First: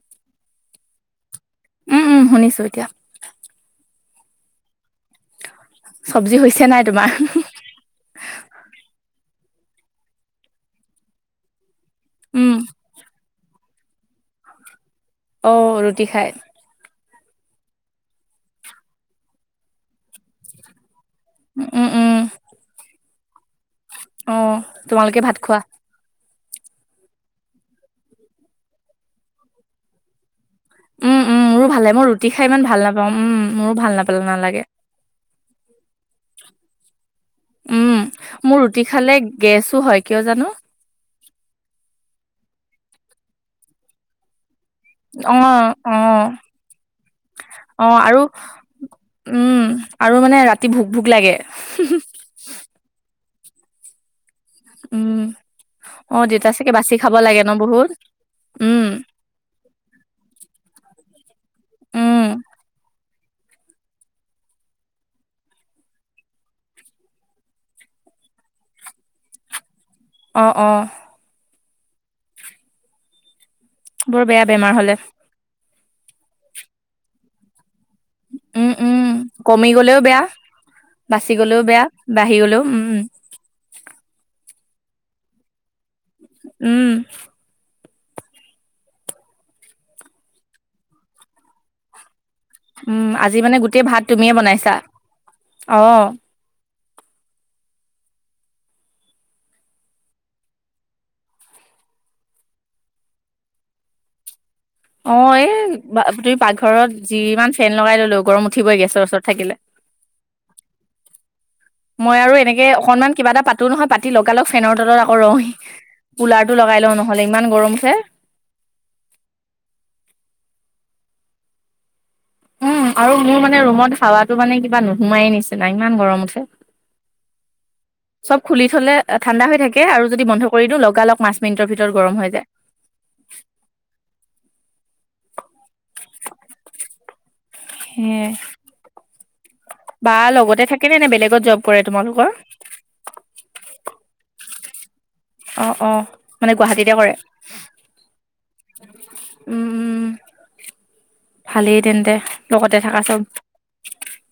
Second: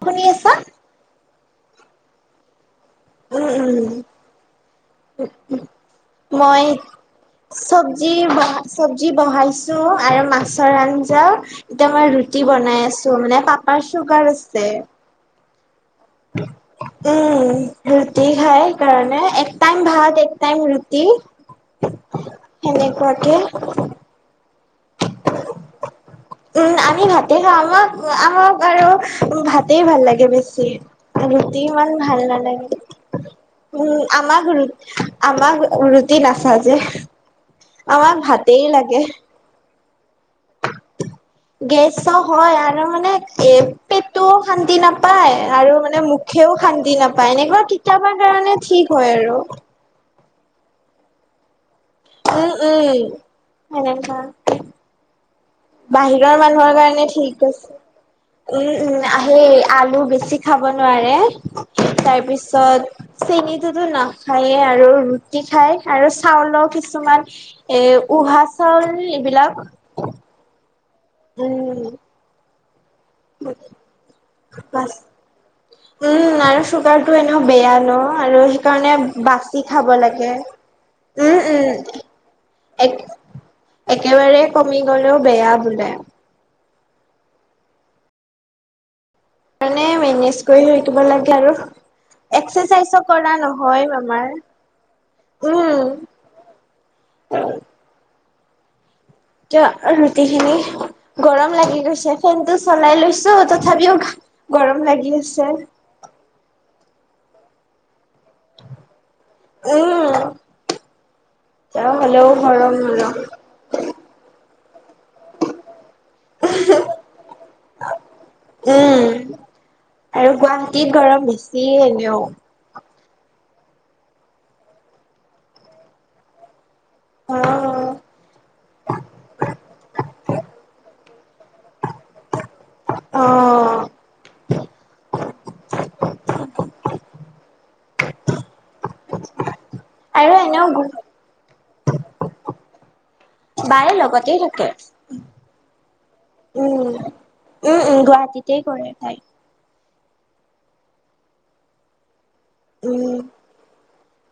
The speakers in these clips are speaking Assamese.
শুনি আছা উম উম শুনিছো এতিয়া উম উম উ উ চব্জি হৈছে মই নাই তোমাৰ? চবজি চবজি বহাই ছো আৰু মাছৰ আঞ্জাও এতিয়া মই ৰুটি উম, বনাই আছো মানে পা পাপাৰ চোগাৰ আছে অ ৰুটি খাই উম ৰুটি খাই সেইকাৰণে এক টাইম ভাত এক টাইম ৰু টি উম, উম, সেনেকুৱাকে অ তোমালোকে ভাত খোৱা উম আমি ভাতে খাওঁ আমাক আমাক আৰু ভাতে ভাল লাগে বেছি উম, উম, ৰুটি মোৰো ভালে ইমান মই ভাল ৰুটি খাই ইমান নালাগে ভাল নাপাওঁ। উম, মোৰো ভাল উম নাপাল আমাক ৰু নালাগে। আমাক ৰুটি নাখাওঁ যে উম মোৰ ৰুটি খালে গেছো হয় কিয় জানো গেছো হয় আৰু মানে এ পেটু শান্তি নাপায় আৰু অ', মানে অ', মুখেও শান্তি নাপায় এনেকুৱা অ', কেতিয়াবা আৰু কাৰণে ঠিক হয় আৰু [inaudible] [unintelligible] উম, আৰু মানে ৰাতি ভোক ভোক লাগে উ হয় [unintelligible] উম, অ', বাহিৰৰ দেউতা চাগে মানুহৰ বাচি কাৰণে খাব লাগে ঠিক ন আছে বহুত? উম উম সেই আলু বেছি খাব নোৱাৰে উম, তাৰপিছত চেনটোতো নাখায়েই আৰু ৰুটি খাই আৰু চাউলও কিছুমান এ উহা চাউল এইবিলাক অ', অ', উম [unintelligible] [unintelligible] বৰ বেয়া বেমাৰ হলে উম আৰু চুগাৰটো এনেক বেয়া আৰু উম, সেইকাৰণে উম, বাচি কমি খাব গ'লেও বেয়া, লাগে বাচি উম গ'লেও বেয়া, উম বাঢ়ি গ'লেও উম, এক উম, একেবাৰে কমি গলেও বেয়া বোলে উম মানে মেনেজ কৰি থাকিব লাগে আৰু এক্সাচাইজো উম, কৰা আজি মানে গোটেই নহয় ভাত তুমিয়ে বনাইছা? আমাৰ অ', উম উ [inaudible] [unintelligible] ত ৰুটি খিনি গৰম লাগি গৈছে ফেনতটো চলাই লৈছো তথাপিও গৰম লাগি অ আছে এ বা তুমি পাকঘৰত যিমান ফেন লগাই ললো গৰম উঠিবই গেছৰ ওচৰত। থাকিলে। উম তেওঁ মই হ'লেও আৰু এনেকে গৰম হল অকনমান কিবা এটা পাতো নহয় পাতি লগালগ ফেনৰ তলত। অ‌ কুলাৰটো লগাই লওঁ নহ'লে ইমান গৰমছে। উম আৰু গুৱাহাটীত গৰম বেছি এনেও। উম, আৰু মোৰ মানে ৰুমত হাৱাটো মানে কিবা নোসুমাইেই নিচিনা ইমান গৰম উঠে। চব খুলি থ'লে ঠাণ্ডা হৈ থাকে আৰু যদি বন্ধ কৰি দিওঁ লগা লগ পাঁচ মিনিটৰ ভিতৰত গৰম হৈ যায়। অ সে বা আৰু লগতে এনেও থাকেনে নে বেলেগত জব কৰে তোমালোকৰ। বায়ে লগতেই থাকে। অ', অ', মানে গুৱাহাটীতে উম কৰে? উম উম গুৱাহাটীতে কৰে তাই। উম, উম ভালেই তেন্তে লগতে থাকাতো উম, চব।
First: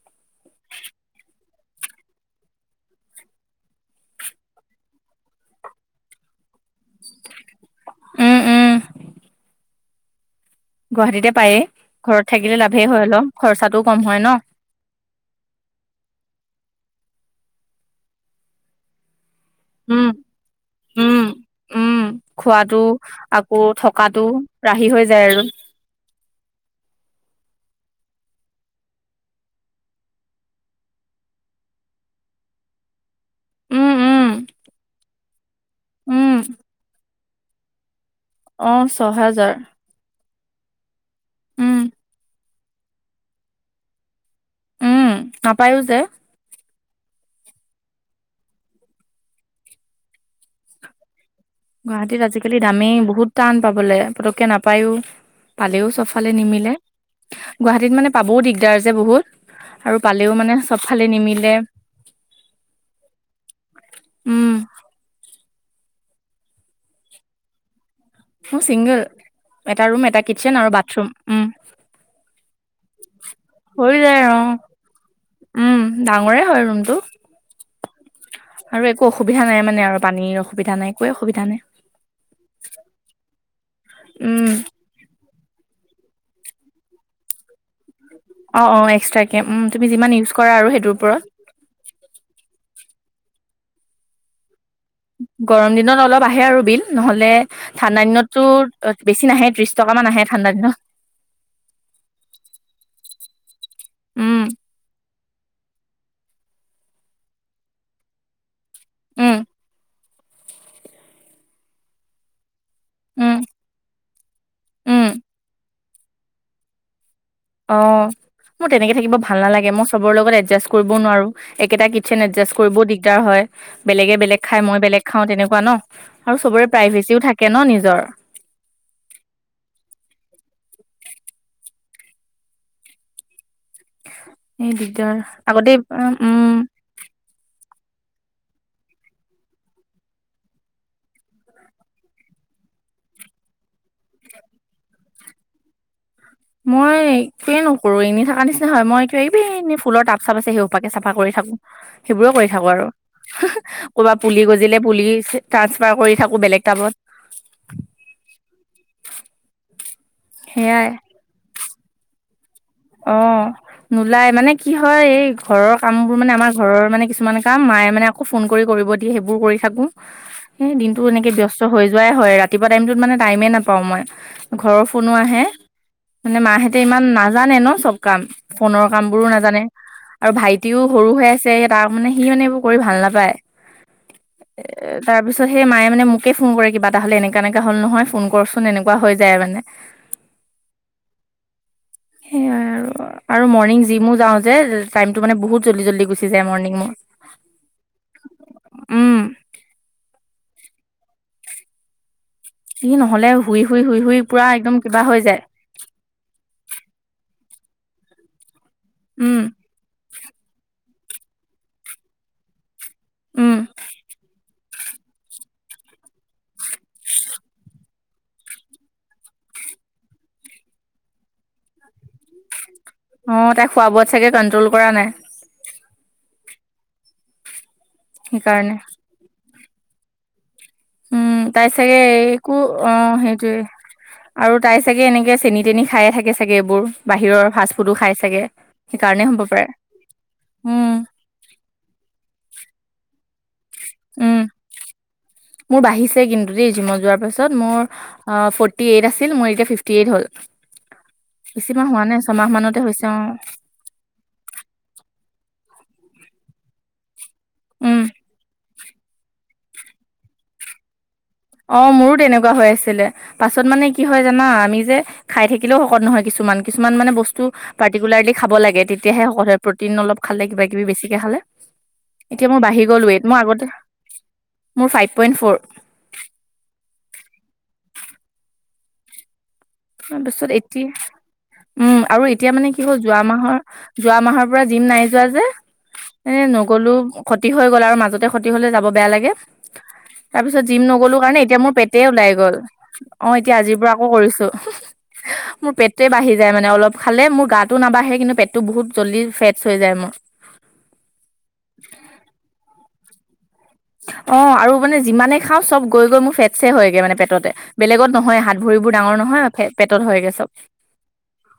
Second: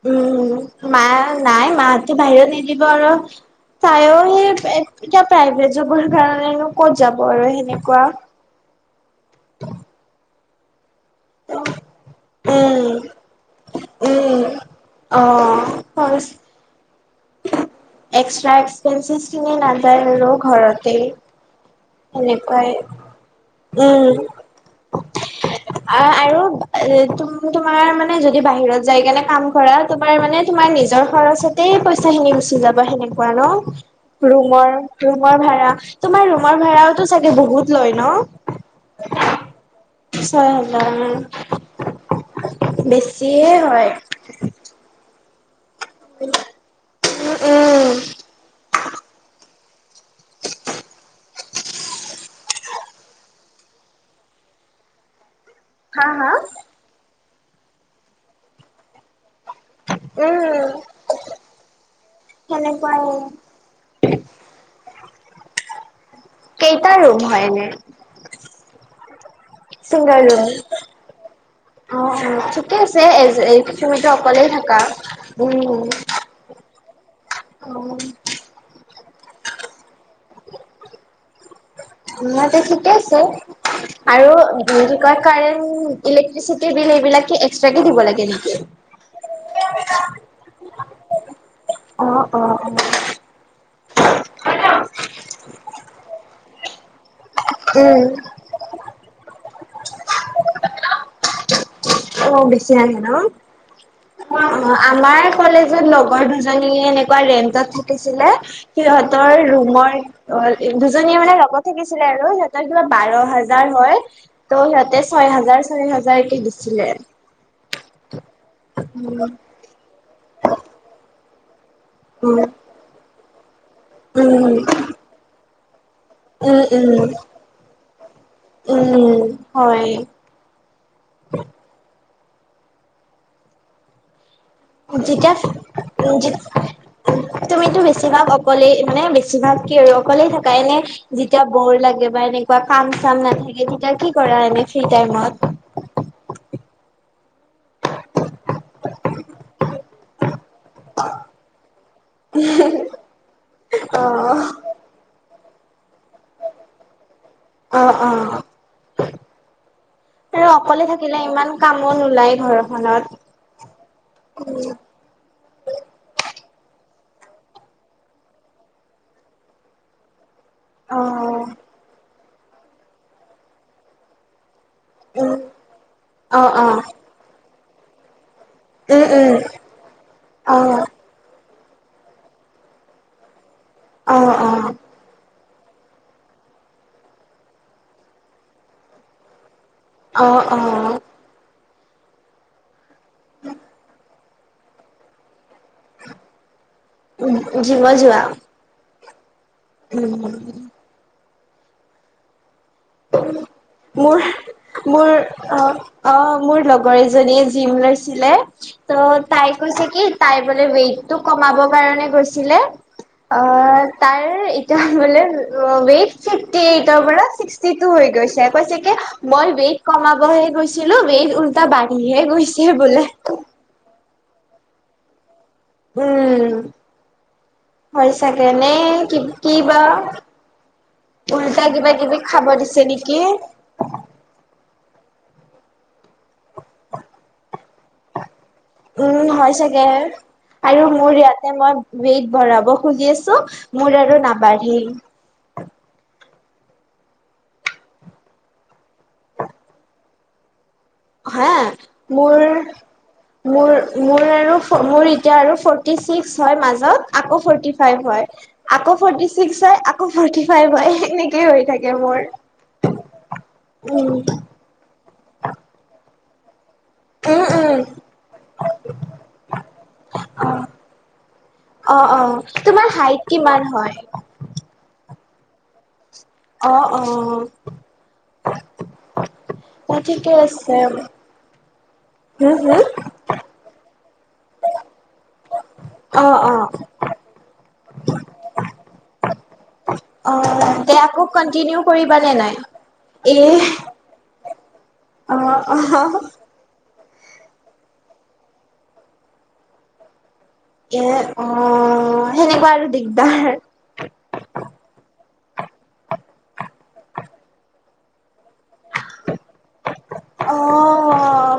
উম, মা নাই মাহতি বাহিৰত নিদিব আৰু। তাইও সেই এতিয়া প্ৰাইভেট জবৰ কাৰণেনো ক'ত যাব আৰু সেনেক। উম উম কোৱাহ গুৱাহাটীতে পায়েই ঘৰত থাকিলে লাভেই উম, হয় খৰচাটোও কম হয় ন উম, অ হয় এক্সট্ৰা এক্সপেসিছ খিনি আৰু উম নাপায় ৰ ঘৰতেই উম উম নেকুৱাই খোৱাটো আকৌ উম থকাটো ৰাহি হৈ যায় আৰু আহ আৰু তোমাৰ মানে যদি বাহিৰত যাই কেনে কাম কৰা তোমাৰ মানে তোমাৰ নিজৰ খৰচতে পইচা গুচি যাবা সেনেকুৱা ন উম উম ৰুমৰ ৰুমৰ ভাৰা উম ঘৰ ভাড়া চাগে বহুত লয় ন অ ছহেজাৰ ছয় হাজাৰ মান। উম বেছিয়ে হয় পায়ো যে উম উম গুৱাহতিত আজিকালি দামী বহুত টান পাবলৈ পতকে নাপায়ো। পালেও হা চব ফালে হা নিমিলে গুৱাহাটীত মানে পাবও দিগদাৰ যে বহুত। আৰু পালেও মানে উম চবফালে নিমিলে সেনেকুৱাই উম কেইটা ৰুম হয়নে? মোৰ চিংগল এটা ৰুম এটা কিটচেন আৰু বাথৰুম উম। অ অ ঠিকে আছে হৈ তুমিতো যায় অ অকলেই থাকা উম। কোনটো অ অসুবিধা নাই মানে আৰু পানীৰ অসুবিধা নাই একোৱে অসুবিধা নাই। ম ঠিকে আছে আৰু উম ভ ক কাৰেণ্ট ইলেক্ট্ৰিচিটিৰ বিল এইবিলাক এক্সট্ৰাক কে দিব লাগে। নেকি? অ অ এক্সট্ৰাকে তুমি যিমান ইউজ কৰা আৰু সেইটো অ', অ', ওপৰত। অ'। গৰম দিনত অলপ আহে আৰু বিল নহলে উম, ঠাণ্ডা দিনতো বেছি নাহে দ। টকামান আহে ঠাণ্ডা দিনত। অ বেছি লাহে ন অ উম অ আমাৰ। কলেজত লগৰ দুজনীয়ে এনেকুৱা ৰেন্টত থাকিছিলে সিহতৰ উম ৰুমৰ। অ দুজনীয়ে মানে লগত থাকিছিলে আৰু ত কিবা বাৰ উম হাজাৰ হয় ত' সিহঁতে উম ছয় হাজাৰ ছয় হাজাৰ কে দিছিলে। অ মোৰ তেনেকে থাকিব উম, ভাল নালাগে মই চবৰ লগত এডজাষ্ট কৰিবও নোৱাৰো। একেটা কিটচেন উম, এডজাষ্ট কৰিবও দিগদাৰ হয় বেলেগে বেলেগ খাই মই বেলেগ খাওঁ তেনেকুৱা ন। আৰু উম চবৰে উম প্ৰাইভেচিও থাকে ন নিজৰ উম হয়। উ [unintelligible] [unintelligible] এই দিগদাৰ যেতিয়া আগতে উম উম, তুমিতো বেছিভাগ অকলেই মানে বেছিভাগ কি হয় অকলেই থাকা এনে যেতিয়া বৰ লাগে বা এনেকুৱা কাম কাম নাথাকে তেতিয়া কি কৰা এনেই ফ্ৰী টাইমত মই একোৱেই নকৰোঁ এনেই থকা নিচিনা হয় মই এক এইব এনেই ফুলৰ টাব চাপ আছে সেই সোপাকে চাফা কৰি থাকো সেইবোৰো কৰি থাকো আৰু ক'বাত পুলি অ'। গজিলে পুলি ট্ৰাঞ্চফাৰ কৰি থাকোঁ বেলেগ টাবত অ অ আৰু অকলে সেয়াই থাকিলে ইমান কামো নোলায় ঘৰত অ নোলাই মানে কি হয় এই ঘৰৰ কামবোৰ মানে আমাৰ ঘৰৰ মানে কিছুমান কাম মায়ে মানে আকৌ ফোন কৰি কৰিব দিয়ে সেইবোৰ কৰি থাকো স দিনতটো এনেকে অ', ব্যস্ত হৈ যোৱাই হয় ৰাতিপুৱা টাইটোত মানে টাইমে নাপাও মই ঘৰৰ ফোনো উম, আহে মানে অ', মাহেঁতে অ', ইমান নাজানে ন চব কাম ফোনৰ কাম উম, বোৰো উম, নাজানে আৰু ভাইটিও অ'। সৰু হৈ আছে তাৰ মানে সি মানে এইবোৰ কৰি ভাল নাপায় অ', অ', এ তাৰপিছত সেই মায়ে মানে মোকে ফোন কৰে কিবা এটা হলে এনেকা এনেকা হল নহয় ফোন কৰচোন এনেকুৱা হৈ যায় মানে অহ অ সেইয়াই আৰু আৰু মৰ্ণিং জিমো যাওঁ যে টাইমটো মানে বহুত জল্দি জলদি গুচি যায় উম, জিমত যোৱা? মৰিংত উম সি নহ'লে শুই শুই শুই শুই মোৰ পুৰা একদম কিবা মোৰ হৈ যায় অ অ মোৰ লগৰ এজনীয়ে জিম লৈছিলে ত উম তাই কৈছে কি তাই বোলে ৱেইট কমাব কাৰণে গৈছিলে উম তাৰ এতিয়া বোলে ৱেট চিংটি এইটৰ পৰা ছিক্স চিষ্টি টো হৈ গৈছে কৈছে কি মই ৱেইট কমাবহে গৈছিলো ৱেইট উল্টা বাঢ়িহে গৈছে বোলে অ তাই খোৱা বোৱোত চাগে কন্ট্ৰল কৰা নাই উম হয় চাগে নে সেইকাৰণে কি কি বা উম তাই উল্টা কিবা চাগে অ কিবি একো খাব দিছে অ নেকি? সেইটোৱে আৰু তাই চাগে এনেকে চেনি তেন খায়ে থাকে চাগে এইবোৰ বাহিৰৰ ফাষ্ট ফুডো খাই চাগে সেইকাৰণে উম হ'ব হয় পাৰে চাগে আৰু উম মোৰ ইয়াতে মই ৱেইট বঢ়াব খুজি আছো মোৰ আৰু উম, নাবাঢ়ি মোৰ বাঢ়িছে কিন্তু জিমত যোৱাৰ পাছত মোৰ ফটি এইট আছিল মোৰ এতিয়া ফিফটি এইট হ'ল হা বেছিমাহ হোৱা নাই মোৰ ছমাহ মানতে হৈছে অ', মোৰ মোৰ আৰু মোৰ এতিয়া আৰু ফ ফৰ্তী ছিক্স হয় মাজত আকৌ ফৰ্টী উম, ফাইভ হয় আকৌ ফৰ্টি ছিক্স হয় আকৌ ফৰ্টি ফাইভ হয় এনে অ মোৰো তেনেকুৱা হৈ আছিলে পাছত মানে কি উম হয় জানা আমি যে খাই থাকিলেও শকত নহয় কিছুমান কিছুমান মানে বস্তু উম উম পাৰ্টিকুলাৰলি খাব লাগে তেতিয়াহে শকত হয় প্ৰটিন অলপ খালে কিবা কিবি বেছিকে খালে অ অ অ এতিয়া মোৰ বাঢ়ি তোমাৰ গ'ল হাইট ৱেট মোৰ কিমান আগতে হয়? মোৰ ফাইভ পইণ্ট ফৰ অ অ [unintelligible] [unintelligible] ঠিকে তাৰপিছত আছে এতিয়া উম আৰু এতিয়া হম মানে কি হম হ'ল যোৱা মাহৰ যোৱা মাহৰ পৰা জিম নাই যোৱা যে অ এনে অ নগলো ক্ষতি হৈ গ'ল আৰু মাজতে ক্ষতি হলে যাব বেয়া লাগে অ তাৰ পিছত জিম তে নগলো আকৌ কাৰণে এতিয়া মোৰ কন্টিনিউ পেটেই ওলাই কৰিবানে গল নাই? অ এতিয়া এ আজিৰ পৰা আকৌ কৰিছো অ', মোৰ পেটে অ', বাঢ়ি যায় মানে অলপ খালে মোৰ গাটো নাবাঢ়ে কিন্তু পেটটো বহুত জল্দি ফেটচ হৈ যায় মোৰ এ অ সেনেকুৱা আৰু দিগদাৰ অ আৰু মানে যিমানে খাওঁ চব গৈ গৈ মোৰ ফেটছে হয়গ মানে পেটতে বেলেগত নহয় হাত ভৰিবোৰ ডাঙৰ নহয় ফেট। অ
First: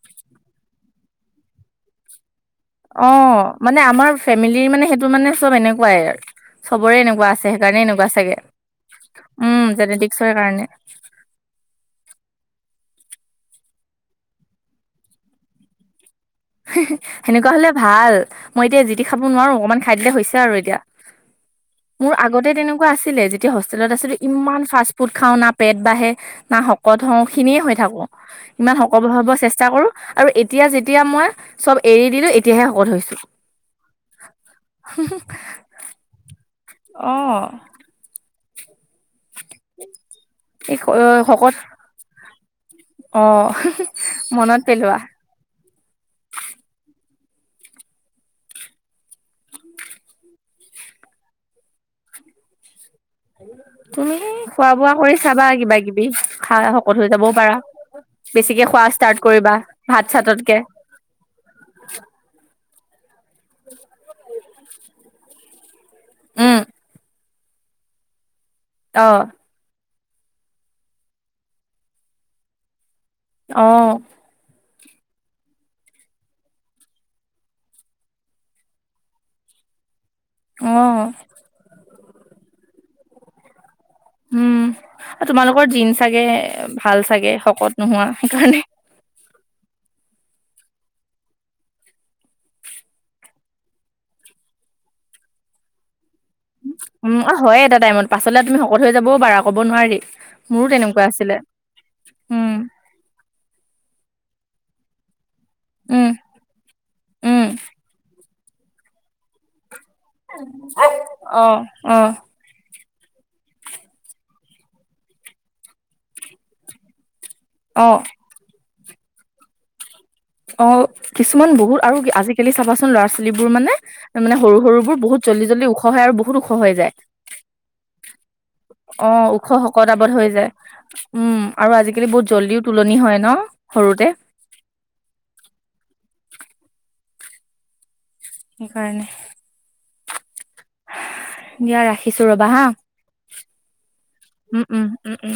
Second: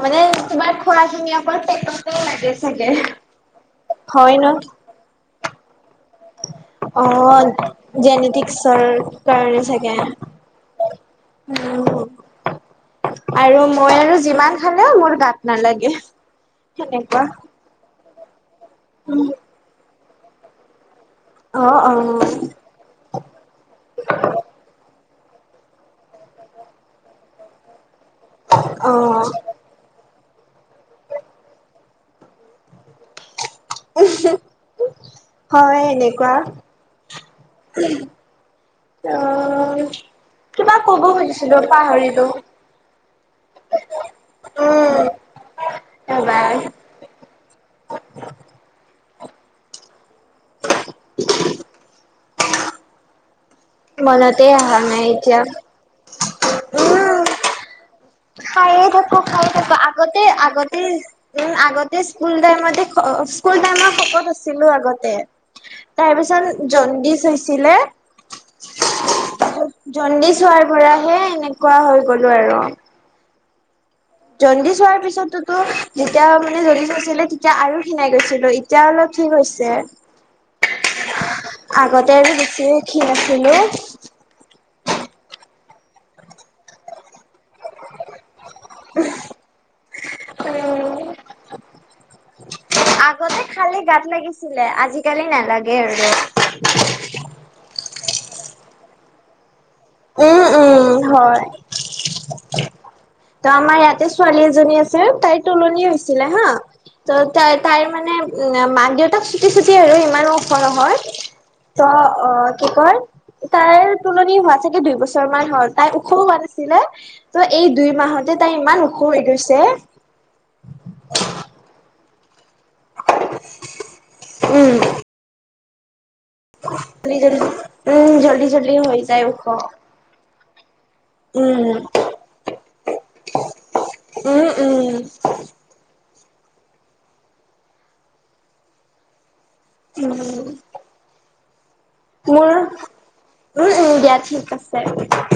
মানে তোমাৰ খোৱাখুনি অকল পেটতে লাগে। চাগে। অ মানে আমাৰ হয় ন'। ফেমিলিৰ মানে সেইটো মানে চব এনেকুৱাই আৰু চবৰে এনেকুৱা আছে অ', সেইকাৰণে এনেকুৱা চাগে জেনেটিক্সৰ কাৰণে উম চাগে। জেনেটিকসৰ কাৰণে। উম। আৰু মই আৰু যিমান খালেও মোৰ গাত নালাগে। সেনেকুৱা হলে ভাল মই এতিয়া জিতি খাব উম, নোৱাৰো অকনমান খাই দিলে হৈছে আৰু এতিয়া। অ', মোৰ অ', আগতে তেনেকুৱা আছিলে যেতিয়া হোষ্টেলত আছিলো ইমান ফা ফুট খাওঁ না পেট বাঢ়ে না শকত হওঁ খিনিয়ে হৈ থাকোঁ। ইমান সক অ', হ'ব চেষ্টা কৰো আৰু এতিয়া যেতিয়া মই চব এৰি দিলো এতিয়াহে শকত হৈছো। হয় এনেকুৱা উম। অ কিবা এই কব খুজিছিলো পাহৰিতো অহ মনত পেলোৱা? উম, ৰ'বা তুমি মনতে খোৱা অহা বোৱা নাই কৰি এতিয়া। চাবা কিবা কিবি খাই শকত হৈ উম, যাবও পাৰা বেছিকে খোৱা খায়ে থাকো ষ্টাৰ্ট খায়ে কৰিবা থাকো ভাত আগতে চাততকে আগতে আগতে স্কুল টাইমতে স্কুল টাইমত শকত আছিলো আগতে তাৰপিছত উম জনদিছ হৈছিল। চিলে। অ জণ্ডিছ হোৱাৰ পৰাহে এনেকুৱা হৈ গলো আৰু অ। জণ্ডি চ হোৱাৰ পিছতোতো যেতিয়া মানে জডি চ আছিলে তেতিয়া আৰু খিনাই গৈছিলো এতিয়া অলপ ঠিক আছে। অহ। আগতে আৰু বেছি খীন আছিলোঁ। উম আৰু তোমালোকৰ জিন চাগে ভাল চাগে শকত নোহোৱা সেইকাৰণে উম। খালে গাত লাগিছিলে আজিকালি নালাগে আৰু উম অ হয় এটা টাইমত পাছলে তুমি শকত হৈ যাব বাৰ আক উম মোৰো উম তেনেকুৱা আছিলে। হয় ত' আমাৰ ইয়াতে ছোৱালী এজনী আছে তাইৰ তোলনি উম, হৈছিলে হা ত' উম, তাই তাইৰ মানে উম মাক দেউতাক চুটি চুটি আৰু ইমানো ওখ নহৈ অ কি কয় তাইৰ তুলনি হোৱা চাগে দুইবছৰ মান হল তাই ওখো হোৱা নাছিলে। ত এই দুই অ', মাহতে তাই ইমান ওখ হৈ গৈছে। অ কিছুমান বহুত আৰু আজি কালি খেলি সৰু লৰা ছোৱালীবোৰ মানে মানে সৰু উম সৰু বোৰ বহুত জল্দি জল্দি ওখ হয় আৰু বহুত ওখ হৈ যায় জল্দি জল্দি উম জল্দি জল্দি হৈ অ যায় ওখ শক দাবত হৈ যায়। উম আৰু আজিকালি বহুত জল্দিও তুলনি হয় ন সৰুতে। উম উম সেইকাৰণে উম। দিয়া ৰাখিছো ৰবা হা। উ উ দিয়া ঠিক উম, আছে। উম, উম, উম।